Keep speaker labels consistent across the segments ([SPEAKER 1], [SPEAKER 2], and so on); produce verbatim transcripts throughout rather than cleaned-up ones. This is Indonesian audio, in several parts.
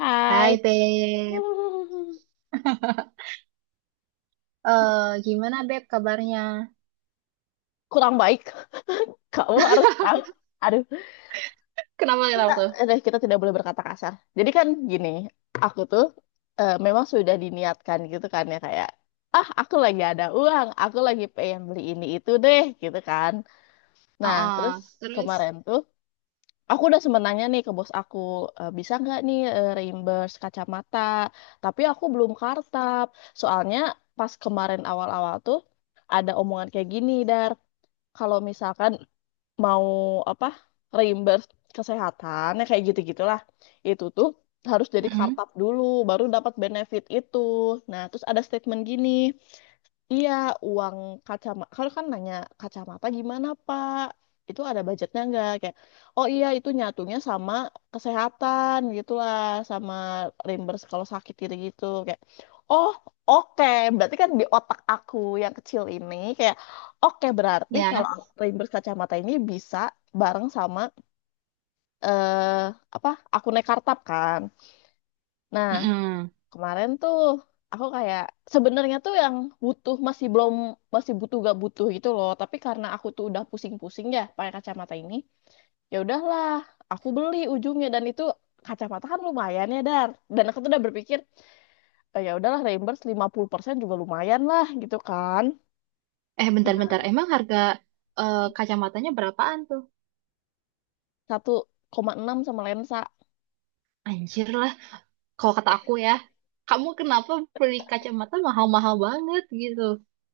[SPEAKER 1] Hai.
[SPEAKER 2] Hai Beb, eh gimana Beb kabarnya?
[SPEAKER 1] Kurang baik. Kamu harus tahu. Aduh,
[SPEAKER 2] Kenapa
[SPEAKER 1] kita,
[SPEAKER 2] kenapa tuh?
[SPEAKER 1] aduh, kita tidak boleh berkata kasar. Jadi kan gini, aku tuh eh, memang sudah diniatkan gitu kan ya kayak, ah aku lagi ada uang, aku lagi pengen beli ini itu deh gitu kan.
[SPEAKER 2] Oh,
[SPEAKER 1] Nah, terus
[SPEAKER 2] oh, terus,
[SPEAKER 1] kemarin tuh aku udah sempat nanya nih ke bos aku, "Eh, bisa nggak nih eh, reimburse kacamata? Tapi aku belum kartab. Soalnya pas kemarin awal-awal tuh ada omongan kayak gini, Dar. kalau misalkan mau apa reimburse kesehatan ya kayak gitu-gitulah itu tuh harus jadi
[SPEAKER 2] Mm-mm,
[SPEAKER 1] kartab dulu, baru dapat benefit itu. Nah, terus ada statement gini, iya, uang kacamata. Kalau kan nanya kacamata gimana, Pak? Itu ada budgetnya nggak? Kayak, oh iya itu nyatunya sama kesehatan gitulah, sama reimburse kalau sakit gitu gitu. Kayak, oh, oke. Berarti kan di otak aku yang kecil ini kayak, oke berarti kalau
[SPEAKER 2] ya,
[SPEAKER 1] reimburse kacamata ini bisa bareng sama eh apa? Aku naik kartab kan. Nah,
[SPEAKER 2] Mm-mm.
[SPEAKER 1] Kemarin tuh aku kayak sebenarnya tuh yang butuh masih belum masih butuh gak butuh gitu loh. Tapi karena aku tuh udah pusing-pusing ya pakai kacamata ini, ya udahlah aku beli ujungnya dan itu kacamata kan lumayan ya, Dar. Dan aku tuh udah berpikir, "Eh, ya udahlah, reimburse lima puluh persen juga lumayan lah gitu kan.
[SPEAKER 2] Eh
[SPEAKER 1] Nah,
[SPEAKER 2] bentar-bentar, emang harga eh, kacamatanya berapaan tuh?
[SPEAKER 1] satu koma enam sama lensa.
[SPEAKER 2] Anjir lah, kalau kata aku ya, kamu kenapa beli kacamata mahal-mahal banget gitu?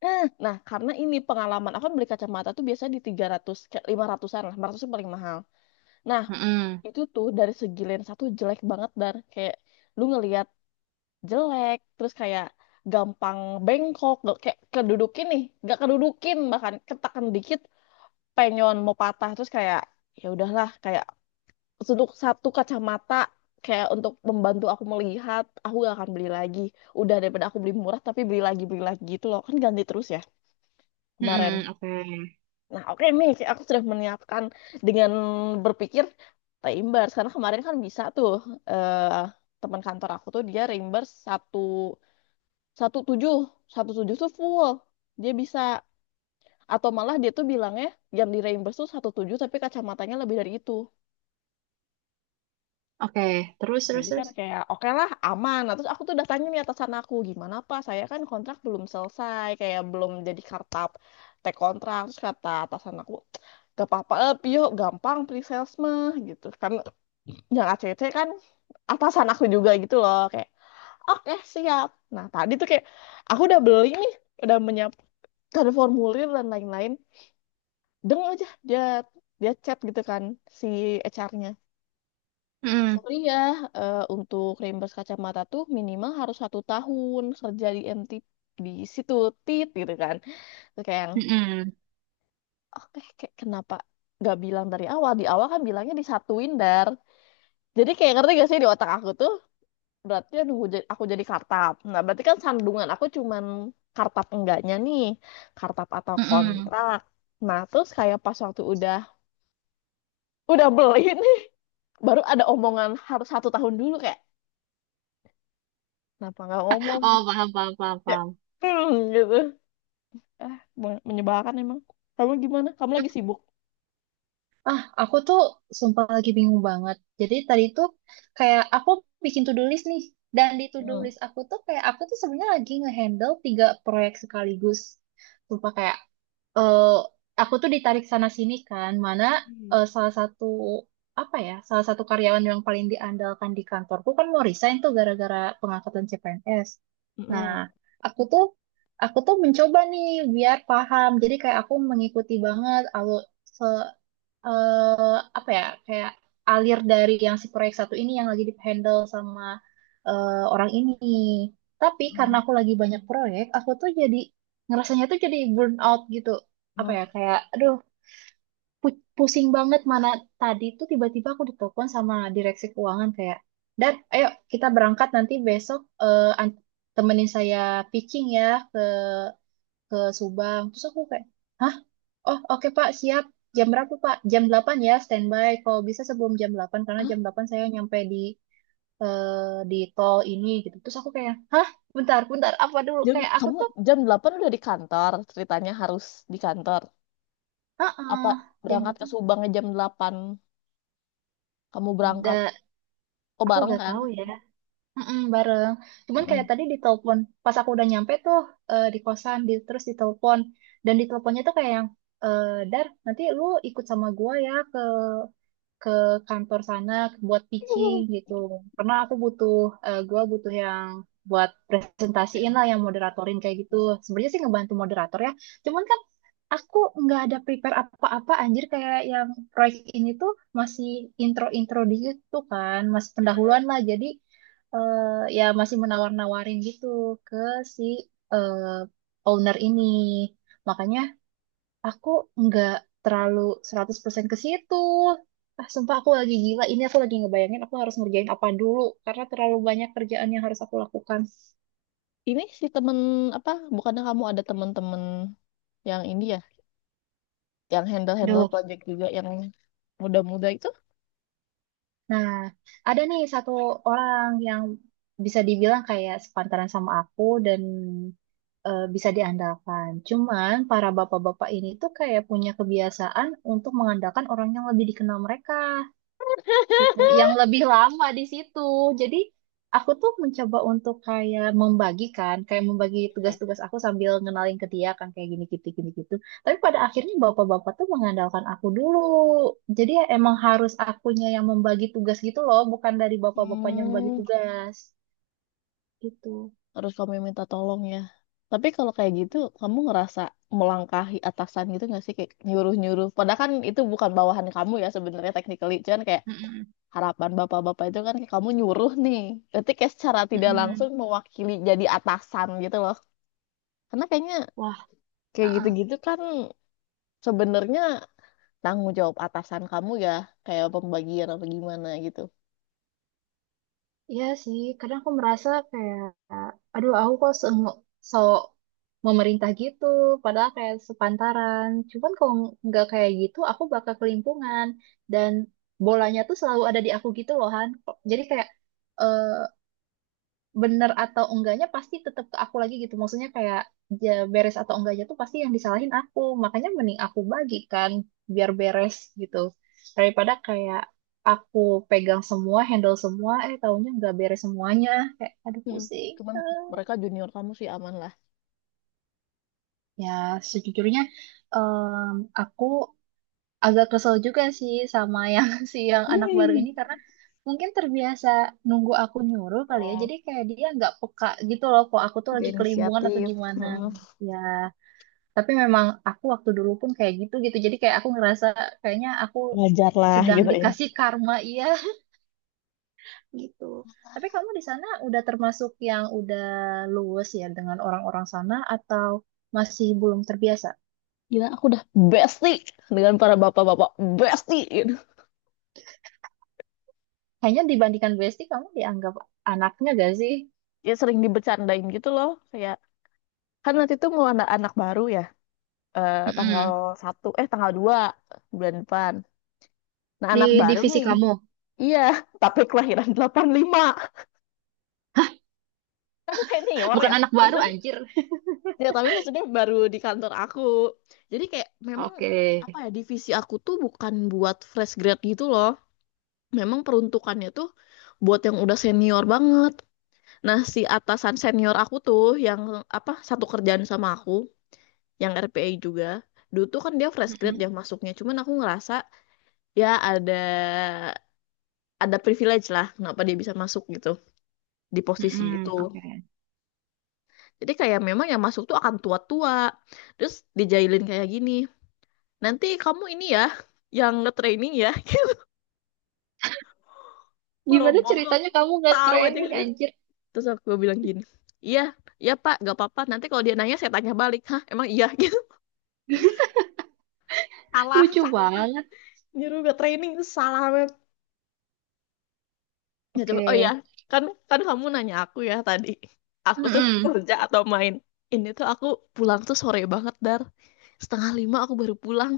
[SPEAKER 1] Eh, Nah, karena ini pengalaman aku kan beli kacamata tuh biasanya di tiga ratus ke lima ratusan-an lah, lima ratus itu paling mahal. Nah,
[SPEAKER 2] Mm-mm,
[SPEAKER 1] itu tuh dari segi lensa tuh jelek banget dan kayak lu ngelihat jelek terus kayak gampang bengkok gak, kayak kedudukin nih gak kedudukin, bahkan ketakan dikit penyon mau patah. Terus kayak ya udahlah, kayak untuk satu kacamata, kayak untuk membantu aku melihat, aku gak akan beli lagi. Udah, daripada aku beli murah tapi beli lagi beli lagi gitu loh, kan ganti terus ya kemarin.
[SPEAKER 2] mm-mm, Oke,
[SPEAKER 1] Nah, oke nih, aku sudah menyiapkan dengan berpikir reimburse karena kemarin kan bisa tuh, eh, teman kantor aku tuh dia reimburse satu satu tujuh, satu tujuh tuh full dia bisa, atau malah dia tuh bilangnya yang di reimburse tuh satu tujuh tapi kacamatanya lebih dari itu.
[SPEAKER 2] Oke, Terus terus
[SPEAKER 1] Jadi kan
[SPEAKER 2] terus,
[SPEAKER 1] kayak oke lah aman. Nah, terus aku tuh udah tanya nih atasan aku, gimana Pak, saya kan kontrak belum selesai, kayak belum jadi kartap, tek kontrak. Terus kata atasan aku, gak apa-apa, eh, Pio gampang pre-sales mah gitu. Kan yang acc kan atasan aku juga gitu loh, kayak oke siap. Nah tadi tuh kayak aku udah beli nih, udah menyiapkan formulir dan lain-lain. Deng aja dia dia chat gitu kan si H R-nya.
[SPEAKER 2] Mm-mm,
[SPEAKER 1] Iya, eh, untuk reimburse kacamata tuh minimal harus satu tahun kerja di M T, di situ tit gitu kan. Terus kayak yang,
[SPEAKER 2] mm-mm,
[SPEAKER 1] oke kayak kenapa gak bilang dari awal? Di awal kan bilangnya disatuin, dar. Jadi kayak ngerti gak sih, di otak aku tuh berarti nunggu jadi, aku jadi kartap. Nah berarti kan sandungan aku cuman kartap enggaknya nih, kartap atau
[SPEAKER 2] mm-mm.
[SPEAKER 1] kontrak. Nah terus kayak pas waktu udah udah beli nih, baru ada omongan harus satu tahun dulu kayak. Kenapa nggak ngomong?
[SPEAKER 2] Oh paham paham paham
[SPEAKER 1] Ya,
[SPEAKER 2] paham.
[SPEAKER 1] hmm, gitu. Ah, men- menyebalkan emang. Kamu gimana? Kamu lagi sibuk?
[SPEAKER 2] Ah, aku tuh sumpah lagi bingung banget. Jadi tadi tuh kayak aku bikin to-do list nih. Dan di to-do
[SPEAKER 1] Hmm.
[SPEAKER 2] list aku tuh kayak aku tuh sebenarnya lagi ngehandle tiga proyek sekaligus. Sumpah kayak eh aku tuh ditarik sana sini kan, mana
[SPEAKER 1] Hmm.
[SPEAKER 2] eh, salah satu apa ya, salah satu karyawan yang paling diandalkan di kantorku kan mau resign tuh gara-gara pengangkatan C P N S. Nah,
[SPEAKER 1] Mm-mm.
[SPEAKER 2] aku tuh aku tuh mencoba nih biar paham. Jadi kayak aku mengikuti banget alur eh apa ya kayak alir dari yang si proyek satu ini yang lagi di handle sama eh, orang ini. Tapi karena
[SPEAKER 1] Mm-mm.
[SPEAKER 2] aku lagi banyak proyek, aku tuh jadi ngerasanya tuh jadi burn out gitu. Apa ya
[SPEAKER 1] Oh.
[SPEAKER 2] kayak aduh pu- pusing banget mana tadi tuh tiba-tiba aku ditelepon sama direksi keuangan kayak, "Dan ayo kita berangkat nanti besok eh, an- temenin saya pitching ya ke ke Subang." Terus aku kayak, "Hah? Oh, oke Pak, siap. Jam berapa Pak? Jam delapan ya, standby. Kalau bisa sebelum jam delapan karena
[SPEAKER 1] Ah.
[SPEAKER 2] jam delapan saya nyampe di eh, di tol ini" gitu. Terus aku kayak, hah? Bentar, bentar, apa dulu?
[SPEAKER 1] Jam,
[SPEAKER 2] Kayak aku
[SPEAKER 1] kamu
[SPEAKER 2] tuh,
[SPEAKER 1] jam delapan udah di kantor, ceritanya harus di kantor. Apa
[SPEAKER 2] heeh, jam
[SPEAKER 1] berangkat ke
[SPEAKER 2] delapan.
[SPEAKER 1] Subang jam delapan? Kamu berangkat.
[SPEAKER 2] Da,
[SPEAKER 1] Oh,
[SPEAKER 2] aku
[SPEAKER 1] bareng
[SPEAKER 2] gak
[SPEAKER 1] kan?
[SPEAKER 2] tahu ya. Mm-mm, bareng. Cuman kayak
[SPEAKER 1] Mm-mm.
[SPEAKER 2] tadi ditelepon, pas aku udah nyampe tuh eh, di kosan, di, terus ditelepon. Dan diteleponnya tuh kayak yang, eh, "Dar, nanti lu ikut sama gua ya ke ke kantor sana buat pitching" gitu. Karena aku butuh, eh, gua butuh yang buat presentasiin lah,
[SPEAKER 1] Keren.
[SPEAKER 2] yang moderatorin kayak gitu. Sebenarnya sih ngebantu moderator ya. Cuman kan aku nggak ada prepare apa-apa anjir kayak yang proyek ini tuh masih intro-intro di situ kan, masih pendahuluan lah. Jadi eh, ya masih menawar-nawarin gitu ke si eh, owner ini. Makanya aku nggak terlalu seratus persen ke situ. Ah, sumpah aku lagi gila. Ini aku lagi ngebayangin aku harus ngerjain apa dulu. Karena terlalu banyak kerjaan yang harus aku lakukan.
[SPEAKER 1] Ini si temen, apa, bukannya kamu ada temen-temen yang ini ya, yang handle-handle
[SPEAKER 2] Duh.
[SPEAKER 1] project juga, yang muda-muda itu?
[SPEAKER 2] Nah, ada nih satu orang yang bisa dibilang kayak sepantaran sama aku dan eh, bisa diandalkan. Cuman para bapak-bapak ini tuh kayak punya kebiasaan untuk mengandalkan orang yang lebih dikenal mereka. Gitu, yang lebih lama di situ. Jadi aku tuh mencoba untuk kayak membagikan, kayak membagi tugas-tugas aku sambil ngenalin ke dia kan kayak gini gitu gini gitu. Tapi pada akhirnya bapak-bapak tuh mengandalkan aku dulu. Jadi ya emang harus akunya yang membagi tugas gitu loh, bukan dari bapak-bapaknya yang membagi
[SPEAKER 1] Hmm.
[SPEAKER 2] tugas gitu.
[SPEAKER 1] harus kamu yang minta tolong ya. Tapi kalau kayak gitu, kamu ngerasa melangkahi atasan gitu nggak sih, kayak nyuruh-nyuruh. Padahal kan itu bukan bawahan kamu ya sebenarnya technically, cuman kayak
[SPEAKER 2] Mm-mm,
[SPEAKER 1] harapan bapak-bapak itu kan kayak kamu nyuruh nih. Berarti kayak secara tidak langsung
[SPEAKER 2] mm-mm.
[SPEAKER 1] mewakili jadi atasan gitu loh. Karena kayaknya
[SPEAKER 2] Wah,
[SPEAKER 1] kayak
[SPEAKER 2] uh-uh.
[SPEAKER 1] gitu-gitu kan sebenarnya tanggung jawab atasan kamu ya, kayak pembagian apa gimana gitu.
[SPEAKER 2] Iya sih, kadang aku merasa kayak, aduh aku kok se sok memerintah gitu, padahal kayak sepantaran. Cuman kalau nggak kayak gitu, aku bakal kelimpungan. Dan bolanya tuh selalu ada di aku gitu loh, Han. Jadi kayak, eh, bener atau enggaknya pasti tetap ke aku lagi gitu. Maksudnya kayak ya, beres atau enggaknya tuh pasti yang disalahin aku. Makanya mending aku bagikan biar beres gitu. Daripada kayak aku pegang semua, handle semua, eh taunya enggak beres semuanya. Kayak aduh
[SPEAKER 1] Hmm.
[SPEAKER 2] pusing.
[SPEAKER 1] Cuman mereka junior kamu sih aman lah.
[SPEAKER 2] Ya sejujurnya em, aku agak kesel juga sih sama yang si yang anak baru
[SPEAKER 1] Hmm.
[SPEAKER 2] ini karena mungkin terbiasa nunggu aku nyuruh kali ya.
[SPEAKER 1] Oh,
[SPEAKER 2] Jadi kayak dia nggak peka gitu loh kok aku tuh
[SPEAKER 1] dia
[SPEAKER 2] lagi kelimbungan atau
[SPEAKER 1] inisiatif.
[SPEAKER 2] gimana.
[SPEAKER 1] Hmm.
[SPEAKER 2] Ya, tapi memang aku waktu dulu pun kayak gitu gitu. Jadi kayak aku ngerasa kayaknya aku
[SPEAKER 1] wajar lah
[SPEAKER 2] sedang
[SPEAKER 1] gitu ya.
[SPEAKER 2] dikasih karma iya gitu. Tapi kamu di sana udah termasuk yang udah luwes ya dengan orang-orang sana atau masih belum terbiasa?
[SPEAKER 1] Gila, aku udah bestie dengan para bapak-bapak, bestie gitu.
[SPEAKER 2] Kayaknya dibandingkan Besti kamu dianggap anaknya gak
[SPEAKER 1] Ya sering dibercandain gitu loh, kayak kan nanti tuh mau anak anak baru ya, eh, tanggal
[SPEAKER 2] sih?
[SPEAKER 1] satu, eh, tanggal dua bulan depan. Nah
[SPEAKER 2] Di
[SPEAKER 1] anak baru
[SPEAKER 2] divisi
[SPEAKER 1] nih.
[SPEAKER 2] kamu.
[SPEAKER 1] Iya, tapi kelahiran delapan puluh lima.
[SPEAKER 2] Hah,
[SPEAKER 1] Kan senior
[SPEAKER 2] bukan
[SPEAKER 1] ya,
[SPEAKER 2] anak baru
[SPEAKER 1] maksudnya.
[SPEAKER 2] anjir.
[SPEAKER 1] Ya tapi maksudnya baru di kantor aku. Jadi kayak memang
[SPEAKER 2] Oke.
[SPEAKER 1] apa ya, divisi aku tuh bukan buat fresh grad gitu loh. Memang peruntukannya tuh buat yang udah senior banget. Nah, si atasan senior aku tuh yang apa satu kerjaan sama aku, yang R P A juga. Dulu tuh kan dia fresh grad
[SPEAKER 2] Mm-mm,
[SPEAKER 1] yang masuknya, cuman aku ngerasa ya ada ada privilege lah kenapa dia bisa masuk gitu di posisi
[SPEAKER 2] mm-mm,
[SPEAKER 1] itu.
[SPEAKER 2] Oke.
[SPEAKER 1] Jadi kayak memang yang masuk tuh akan tua-tua. Terus dijailin kayak gini, nanti kamu ini ya yang nge-training ya.
[SPEAKER 2] Gimana
[SPEAKER 1] Boro-boro
[SPEAKER 2] ceritanya kamu nggak
[SPEAKER 1] tahu aja.
[SPEAKER 2] training anjir?
[SPEAKER 1] Terus aku bilang gini, "Iya, iya Pak, gak apa-apa. Nanti kalau dia nanya saya tanya balik. Hah, emang iya? gitu. Salah,
[SPEAKER 2] Lucu
[SPEAKER 1] salah.
[SPEAKER 2] banget.
[SPEAKER 1] nyuruh gak training itu salah banget. Ya
[SPEAKER 2] Oke.
[SPEAKER 1] coba, oh ya, kan kan kamu nanya aku ya tadi, aku tuh
[SPEAKER 2] Mm-mm,
[SPEAKER 1] kerja atau main. Ini tuh aku pulang tuh sore banget, dar. Setengah lima aku baru pulang.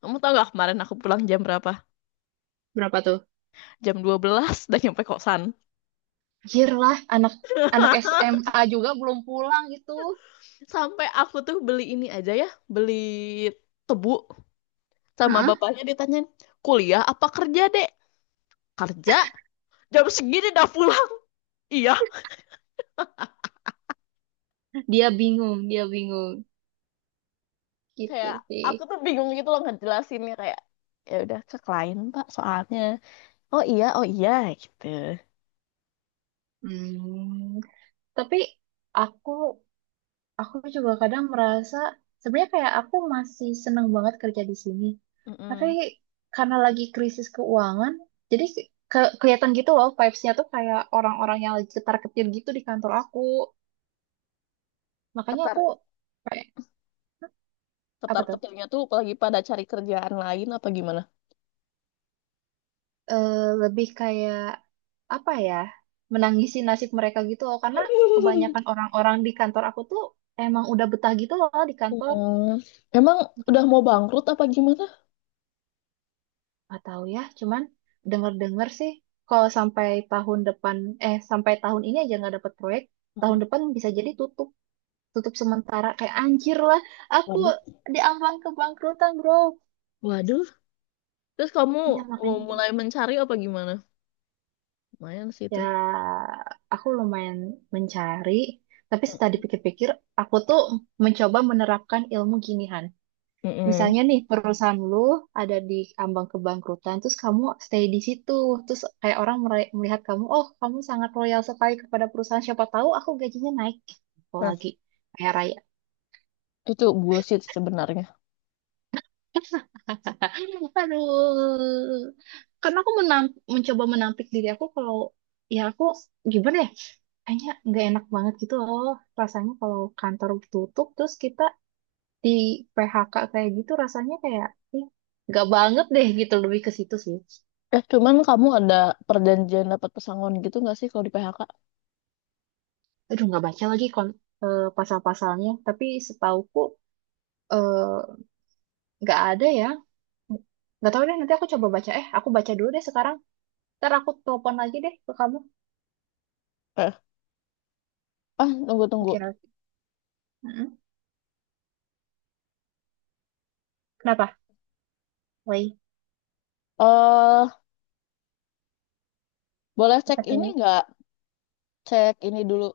[SPEAKER 1] Kamu tau gak kemarin aku pulang jam berapa?
[SPEAKER 2] Berapa tuh?
[SPEAKER 1] Jam dua belas, dan nyampe kosan.
[SPEAKER 2] Anjir lah, anak anak S M A juga belum pulang gitu.
[SPEAKER 1] Sampai aku tuh beli ini aja ya, beli tebu, sama
[SPEAKER 2] Heeh,
[SPEAKER 1] bapaknya ditanyain, kuliah apa kerja, dek? Kerja, jam segini udah pulang? Iya.
[SPEAKER 2] Dia bingung, dia bingung. Gitu
[SPEAKER 1] Kayak
[SPEAKER 2] sih.
[SPEAKER 1] aku tuh bingung gitu loh ngejelasinnya, kayak, ya udah ke klien, Pak, soalnya. Oh iya, oh iya gitu.
[SPEAKER 2] Hmm. Tapi aku aku juga kadang merasa sebenarnya kayak aku masih seneng banget kerja di sini. Tapi
[SPEAKER 1] mm
[SPEAKER 2] karena lagi krisis keuangan, jadi ke- kelihatan gitu loh vibes-nya tuh kayak orang-orang yang lagi ketar-ketir gitu di kantor aku. Makanya
[SPEAKER 1] ketar
[SPEAKER 2] aku kayak apa
[SPEAKER 1] ketar
[SPEAKER 2] tuh?
[SPEAKER 1] ketarnya tuh apalagi pada cari kerjaan lain apa gimana.
[SPEAKER 2] Eh, lebih kayak apa ya? Menangisi nasib mereka gitu loh karena kebanyakan orang-orang di kantor aku tuh emang udah betah gitu loh di kantor.
[SPEAKER 1] Hmm, emang udah mau bangkrut apa gimana?
[SPEAKER 2] Nggak tahu ya, cuman dengar-dengar sih kalau sampai tahun depan eh sampai tahun ini aja nggak dapat proyek, tahun
[SPEAKER 1] Mm-mm.
[SPEAKER 2] depan bisa jadi tutup, tutup sementara kayak anjir lah. Aku
[SPEAKER 1] Waduh,
[SPEAKER 2] di ambang kebangkrutan, Bro.
[SPEAKER 1] waduh. Terus kamu
[SPEAKER 2] Ya
[SPEAKER 1] mau
[SPEAKER 2] makanya
[SPEAKER 1] mulai mencari apa gimana? Lumayan sih itu.
[SPEAKER 2] ya aku lumayan mencari, tapi setelah dipikir-pikir aku tuh mencoba menerapkan ilmu ginihan.
[SPEAKER 1] Mm-mm.
[SPEAKER 2] Misalnya nih perusahaan lu ada di ambang kebangkrutan, terus kamu stay di situ, terus kayak orang mere- melihat kamu, oh kamu sangat loyal sekali kepada perusahaan, siapa tahu aku gajinya naik gitu
[SPEAKER 1] Nah,
[SPEAKER 2] lagi kayak raya.
[SPEAKER 1] itu bullshit sih sebenarnya.
[SPEAKER 2] Aduh, karena aku menam- mencoba menampik diri aku kalau ya aku gimana ya, kayaknya nggak enak banget gitu loh rasanya kalau kantor tutup terus kita di P H K kayak gitu rasanya kayak ih, nggak banget deh gitu lebih ke situ sih.
[SPEAKER 1] Eh, cuman kamu ada perjanjian dapat pesangon gitu nggak sih kalau di P H K?
[SPEAKER 2] Aduh nggak baca lagi kon eh, pasal-pasalnya tapi setauku eh, nggak ada ya nggak tahu deh nanti aku coba baca eh aku baca dulu deh sekarang ntar aku telepon lagi deh ke kamu
[SPEAKER 1] Eh, ah, tunggu tunggu.
[SPEAKER 2] oke oke. Mm-mm. Kenapa Woi
[SPEAKER 1] eh boleh cek
[SPEAKER 2] apa
[SPEAKER 1] ini
[SPEAKER 2] tuh
[SPEAKER 1] nggak? Cek ini dulu.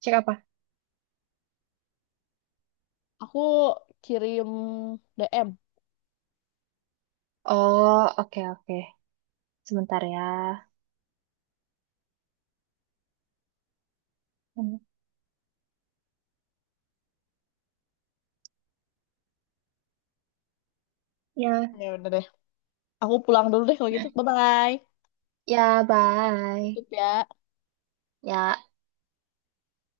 [SPEAKER 2] cek apa
[SPEAKER 1] Aku kirim D M.
[SPEAKER 2] oh oke oke sebentar ya. Mm. Ya
[SPEAKER 1] Ya udah deh. Aku pulang dulu deh kalau gitu. Bye-bye.
[SPEAKER 2] ya bye
[SPEAKER 1] Tutup ya.
[SPEAKER 2] ya.